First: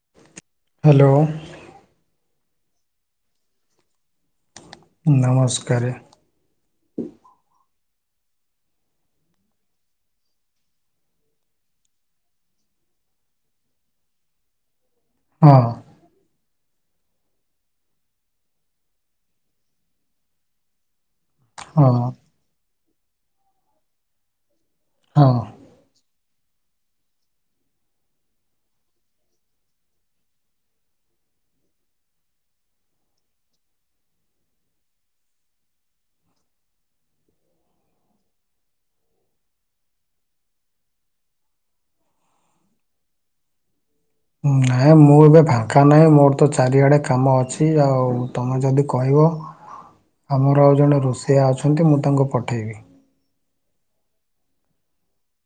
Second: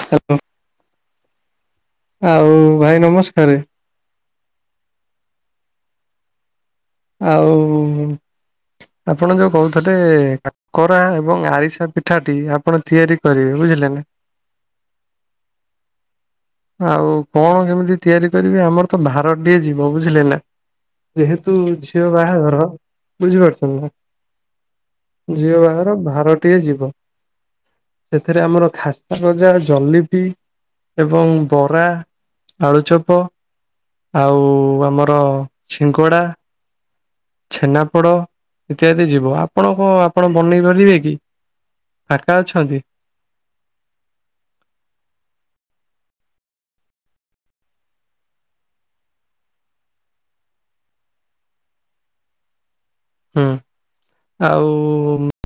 Hello. Hello. ଆଉ ଭାଇ ନମସ୍କାର। ନମସ୍କାର। ଆଉ ଆପଣ ଯୋଉ କହୁଥିଲେ କାକରା ଏବଂ ଆରିସା ପିଠାଟି ଆପଣ ତିଆରି କରିବେ ବୁଝିଲେ ନା? ହଁ। ଆଉ କଣ କେମିତି ତିଆରି କରିବି ଆମର ତ ଭାର ଟିଏ ଯିବ ବୁଝିଲେ ନା? ଯେହେତୁ ହଁ ଝିଅ ବାହାଘର ବୁଝିପାରୁଛନ୍ତି ନା? ହଁ ଝିଅ ବାହାଘର ଭାରଟିଏ ଯିବ। ସେଥିରେ ଆମର ଖାସ୍ତା ଗଜା ଜଲିପି ଏବଂ ବରା, ଆଳୁଚପ୍। ଆଉ ଆମର ଛିଙ୍କଡା। ଛେନାପୋଡ ଇତ୍ୟାଦି ଯିବ ଆପଣ କଣ ଆପଣ ବନେଇ ପାରିବେ କି? କାକା ଅଛନ୍ତି? ନାଇଁ ମୁଁ ଏବେ ଫାଙ୍କା ନାହିଁ ମୋର ତ ଚାରିଆଡେ କାମ ଅଛି ଆଉ ତମେ ଯଦି କହିବ ଆମର ଆଉ ଜଣେ ରୋଷେଇଆ ଅଛନ୍ତି ମୁଁ ତାଙ୍କୁ ପଠେଇବି। ହୁଁ ଆଉ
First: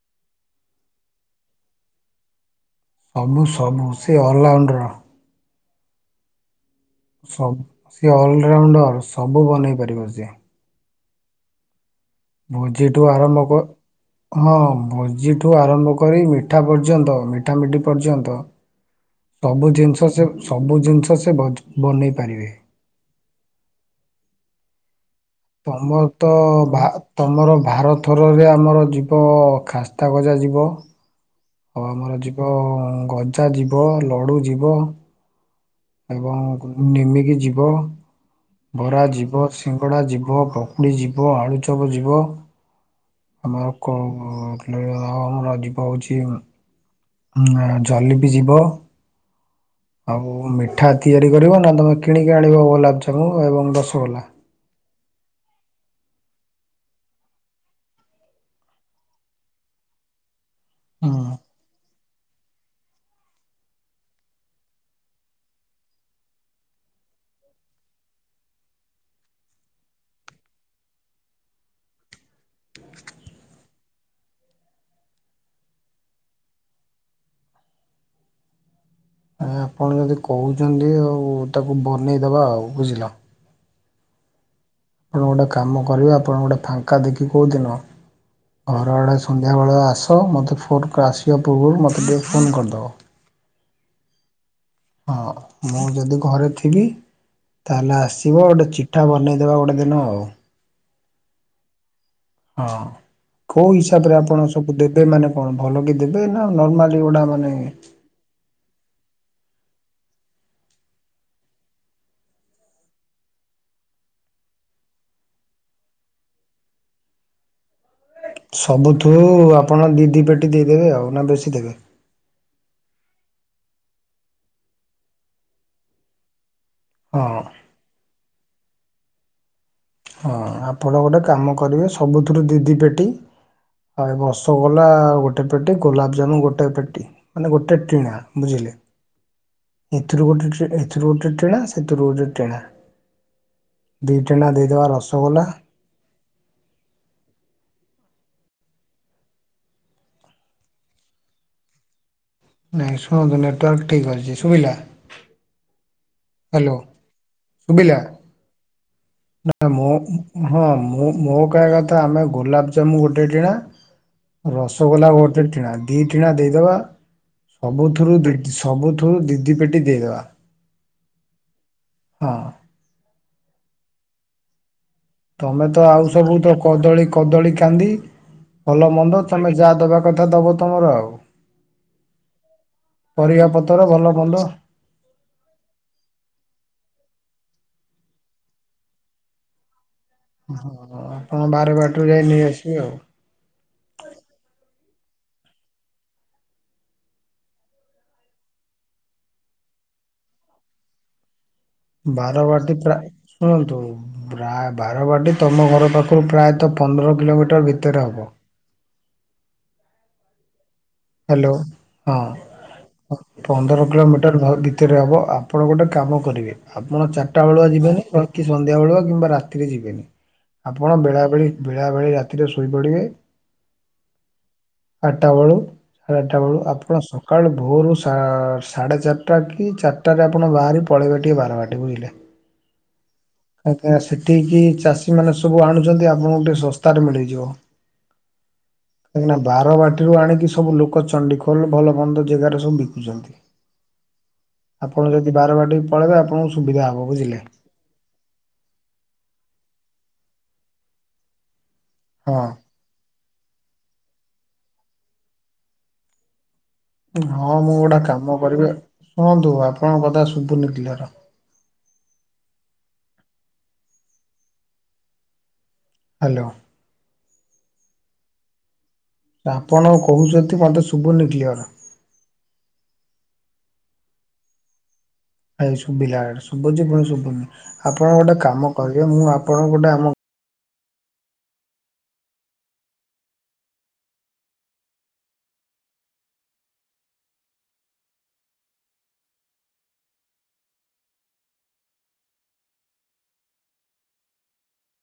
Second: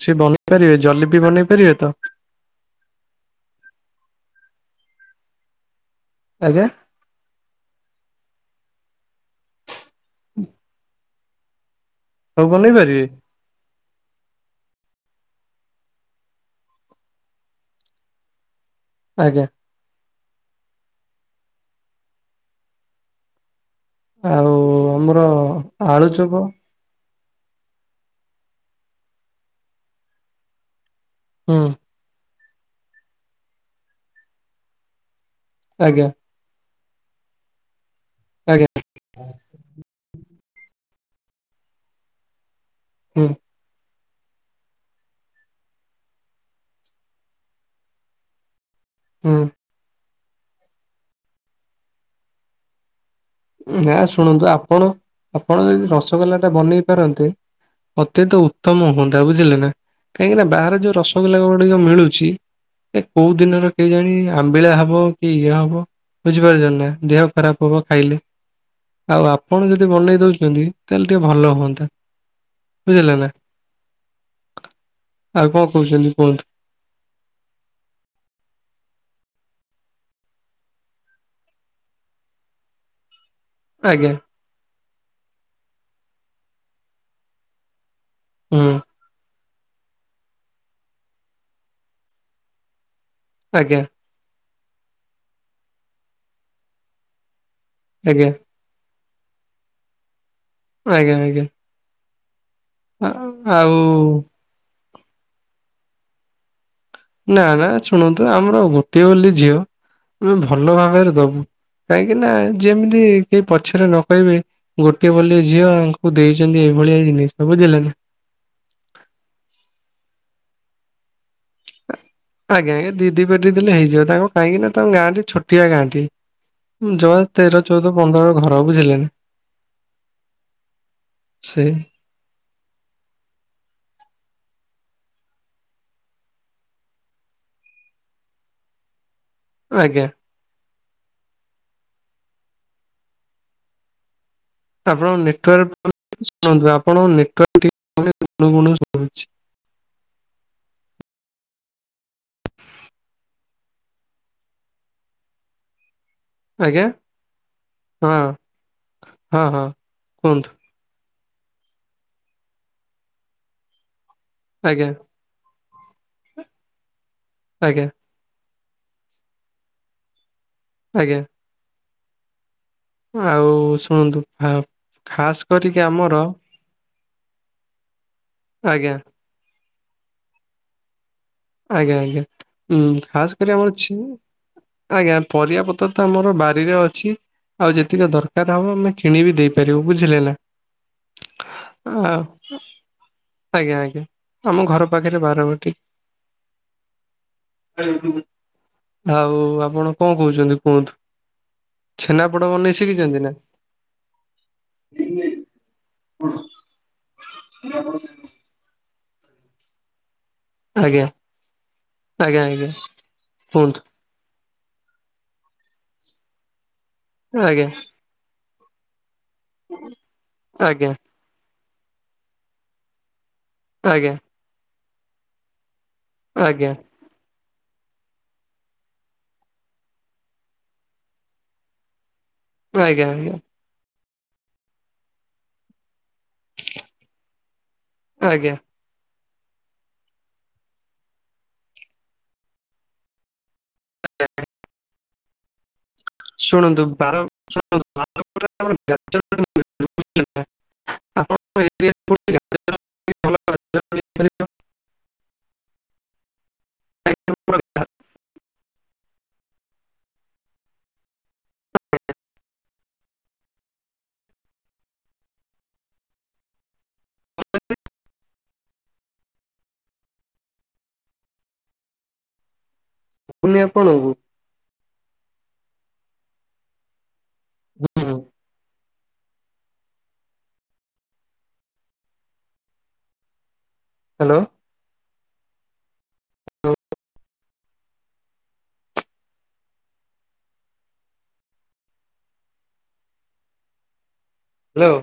ସେ ବନେଇ ପାରିବେ ଜଲେପି ବନେଇ ପାରିବେ ତ? ସବୁ ସବୁ ସେ ଅଲରାଉଣ୍ଡର। ଆଜ୍ଞା? ସବୁ ଅଲରାଉଣ୍ଡର ସବୁ ବନେଇ ପାରିବ ସିଏ। ସବୁ ବନେଇ ଭୋଜିଠୁ ପାରିବେ ଆରମ୍ଭ କ ହଁ ଭୋଜିଠୁ ଆରମ୍ଭ କରି ମିଠା ପର୍ଯ୍ୟନ୍ତ ମିଠା ମିଠି ପର୍ଯ୍ୟନ୍ତ ଆଜ୍ଞା ସବୁ ଜିନିଷ ସେ ସବୁ ଜିନିଷ ସେ ବନ ବନେଇ ପାରିବେ। ଆଉ ଆମର ଆଳୁଚୋପ? ତୁମର ଭାର ଥରରେ ଆମର ଯିବ ଖାସ୍ତା ଗଜା ଯିବ। ହୁଁ ଆଉ ଆମର ଯିବ ଗଜା ଯିବ, ଲଡୁ ଯିବ। ଆଜ୍ଞା ଏବଂ ନିମିକି ଯିବ, ଆଜ୍ଞା ବରା ଯିବ, ସିଙ୍ଗଡା ଯିବ, ପକୁଡି ଯିବ, ଆଳୁଚପ ଯିବ ହୁଁ ଆଉ କଣ ଆଉ ଆମର ଜୀବ ହଉଛି ଜଲିପି ଯିବ ହୁଁ। ଆଉ ମିଠା ତିଆରି କରିବ ନା ତମେ କିଣିକି ଆଣିବ ଗୋଲାପଯାମୁ? ନା ଶୁଣନ୍ତୁ ଆପଣ ଆପଣ ଯଦି ରସଗୋଲା ଟା ବନେଇ ପାରନ୍ତେ ଅତ୍ୟତ ଉତ୍ତମ ହୁଅନ୍ତା ବୁଝିଲେ ନା କାହିଁକି ନା ବାହାରେ ଯୋଉ ହୁଁ ରସଗୋଲା ଗୁଡିକ ମିଳୁଛି ଏ କୋଉ ଦିନର କେହି ଜାଣି ଆମ୍ବିଳା ହବ କି ଇଏ ହବ ବୁଝିପାରୁଛ ନା, ଦେହ ଖରାପ ହବ ଖାଇଲେ। ଆଉ ଆପଣ ଯଦି ବନେଇ ଦଉଛନ୍ତି, ତାହେଲେ ଟିକେ ଭଲ ହୁଅନ୍ତା। ବୁଝିଲେ ନା? ଆଉ କଣ କହୁଛନ୍ତି କୁହନ୍ତୁ? ଆ ଆପଣ ଯଦି କହୁଛନ୍ତି ଆଉ ତାକୁ ବନେଇଦବା ଆଉ ବୁଝିଲ ଆଜ୍ଞା । ଆପଣ ଗୋଟେ କାମ କରିବେ, ଆପଣ ଗୋଟେ ଫାଙ୍କା ଦେଖି କହୁଦିନ, ହୁଁ ଘର ଆଡେ ଆ ସନ୍ଧ୍ୟାବେଳେ ଆସ, ମୋତେ ଫୋନ୍ ଆସିବା ପୂର୍ବରୁ ମୋତେ ଟିକିେ ଫୋନ୍ କରିଦେବ । ଆଜ୍ଞା । ହଁ, ମୁଁ ଯଦି ଘରେ ଥିବି, ତାହେଲେ ଆଜ୍ଞା ଆସିବ ଗୋଟେ ଚି ମିିଠା ବନେଇଦେବା ଗୋଟେ ଦିନ ଆଉ ଆଜ୍ଞା ଆଜ୍ଞା । ହଁ କୋଉ ହିସାବ ରେ ଆପଣ ସବୁ ଦେବେ, ମାନେ- କଣ ଭଲ କି ଦେବେ ନା ନର୍ମାଲି ଗୋଟା ନା ମାନେ ନା ଶୁଣନ୍ତୁ ଆମର ଗୋଟିଏ ବୋଲି ଝିଅ, ଆମେ ଭଲ ଭାବରେ ଦବୁ । କାହିଁକି ନା? ଯେମିତି କେହି ପଛରେ ନ କହିବେ, ଗୋଟିଏ ବୋଲି ଝିଅଙ୍କୁ ଦେଇଛନ୍ତି ଏ ଏ ଭଳିଆ ଜିନିଷ ବୁଝିଲେନା। ସବୁଠୁ ଆପଣ ଦି ଦି ପେଟି ଦେଇଦେବେ ଆଉ, ନା ବେଶୀ ଦେବେ? ଆଜ୍ଞା ଆଜ୍ଞା, ଦି ଦି ପେଟି ଦେଲେ ହେଇଯିବ, ତାଙ୍କ କାହିଁକି ନା? ତାଙ୍କ ଗାଁଟି ଛୋଟିଆ ଗାଁଟି । ଜ ହଁ ତେର ଚଉଦ ପନ୍ଦର ଘର ବୁଝିଲେନା। ହଁ, ଆପଣ ଗୋଟେ କାମ କରିବେ, ସବୁଥିରୁ ଦି ଦି ପେଟି ଆଉ ବର୍ଷ କୋଲା ଗୋଟେ ପେଟି, ଗୋଲାପଜାମୁ ଗୋଟେ ପେଟି, ମାନେ ଗୋଟେ ଟିଣା ବୁଝିଲେ। ଆଜ୍ଞା ଏଥୁରୁ ଗୋଟେ ଏଥିରୁ ଗୋଟେ ଟେଣା, ସେଥିରୁ ଗୋଟେ ଟେଣା । ଆପଣ ନେଟୱର, ଶୁଣନ୍ତୁ ଆପଣଙ୍କ ଗୁଣୁ ଗୁଣୁ ଶୁଭୁଚି । ନାଇଁ ଶୁଣନ୍ତୁ, ନେଟୱାର୍କ ଠିକ ଅଛି, ଶୁବିିଲା ହାଲୋ ଆଜ୍ଞା ଶୁବିଲା? ହଁ ହଁ ହଁ ନା ମୁଁ, କୁହନ୍ତୁ। ହଁ ମୁଁ ମୋ କହିବା କଥା ଆମେ ଗୋଲାପଜାମୁ ଗୋଟେ ଟିଣା, ଆଜ୍ଞା ରସଗୋଲା ଗୋଟେ ଟିଣା ଦିଟିଣା ଦେଇଦବା, ଆଜ୍ଞା ସବୁଥିରୁ, ସବୁଥିରୁ ଦି ଦିଇ ପେଟି ଦେଇଦବା । ଆଜ୍ଞା । ହଁ। ଆଉ ଶୁଣନ୍ତୁ, ହ ତମେ ତ ଆଉ ସବୁ ତ, କଦଳୀ କଦଳୀ କାନ୍ଦି, ଭଲ ଆଜ୍ଞା ମନ୍ଦ, ତମେ ଯାହା ଦବା କଥା ଦବ ତମର ଆଉ ଆଜ୍ଞା ଆଜ୍ଞା, ଉୁଁ ଖାସ ପରିବା କରି ଆମର ପତ୍ର ଭଲ ମନ୍ଦ ଆଜ୍ଞା, ପରିବାପତ୍ର ତ ଆମର ବାରିରେ ଅଛି । ଛି, ଆଉ ଯେତିକି ଦରକାର ହବ ଆମେ କିଣିବି ଦେଇପାରିବୁ । ହଁ, ଆପଣ ବାରବାଟିରୁ ଆଉ ଯାଇ ନେଇ ଆସିବେ ଆଉ ଆଜ୍ଞା ଆଜ୍ଞା, ଆମ ଘର ପାଖରେ ବାରବାଟୀ । ଆଉ ଆପଣ କଣ କହୁଛନ୍ତି କୁହନ୍ତୁ? ଛେନାପୋଡ ବନେଇ ବାରବାଟୀ ପ୍ରାୟ, ଶିଖିଛନ୍ତି ନା ଶୁଣନ୍ତୁ ବାରବାଟୀ ତମ ଘର ପାଖରୁ ପ୍ରାୟତଃ ପନ୍ଦର କିଲୋମିଟର ଭିତରେ ହେବ । ଆଜ୍ଞା ହାଲୋ, ଆଜ୍ଞା ଆଜ୍ଞା ହଁ, କୁହନ୍ତୁ ପନ୍ଦର କିଲୋମିଟର ଭ ଭିତରେ ହବ, ଆପଣ ଗୋଟେ କାମ କରିବେ। ଆପଣ ଚାରିଟା ଆଜ୍ଞା ବେଳୁଆ ଯିବେନି, ସନ୍ଧ୍ୟା ବେଳା କିମ୍ବା ରାତିରେ ଯିବେନି, ଆଜ୍ଞା। ଆପଣ ବେଳାବେଳି ରାତିରେ ଶୋଇ ପଡ଼ିବେ । ଆଜ୍ଞା । ଆଠଟା ବେଳୁ, ସାଢେ ଆଟା ବେଳୁ, ଆଜ୍ଞା ଆପଣ ସକାଳୁ ଭୋରୁ ସାଢ଼େ ଚାରିଟା କି ଚାରିଟାରେ ଆପଣ ବାହାରି ପଳେଇବେ ଟିକେ ବାରବାଟୀ ବୁଝିଲେ । ଆଜ୍ଞା ଆଜ୍ଞା । ସେଠିକି ଚାଷୀ ମାନେ ସବୁ ଆଣୁଛନ୍ତି ଆଉ ଆପଣଙ୍କୁ ଟିକେ ଶସ୍ତାରେ ମିଳିଯିବ ଆଜ୍ଞା କହି ବାରବାଟୀରୁ ଆଣିକି ସବୁ ଲୋକ ଙ୍କ ଚଣ୍ଡିଖୋଲ ଭଲବନ୍ଦ ଜାଗାରେ ସବୁ ବିକୁଛନ୍ତି। ଆପଣ ଯଦି ବାରବାଟୀ ପଳେଇବେ ଆପଣଙ୍କୁ ସୁବିଧା ଶୁଣନ୍ତୁ ହବ ବାର ବୁଝିଲେ [unintelligible] ଆପଣଙ୍କ ହଁ [unintelligible] [unintelligible] ହଁ ମୁଁ ଗୋଟେ କାମ କରିବି ଶୁଣନ୍ତୁ ଆପଣଙ୍କ କଥା ଶୁଭୁନି କ୍ଲିୟର୍। [unintelligible] ହ୍ୟାଲୋ। ହ [unintelligible] ଆପଣ କହୁଛନ୍ତି ମତେ ଶୁଭୁନି କ୍ଲିଅର ‌। ଶୁଭୁନି ଆପଣଙ୍କୁ ଏଇ ଶୁଭିଲା ଶୁଭୁଛି ପୁଣି ଶୁଭୁନି ଆପଣ ଗୋଟେ କାମ କରିବେ ମୁଁ ଆପଣ ଗୋଟେ ଆମ ହ୍ୟାଲୋ। ହ୍ୟାଲୋ।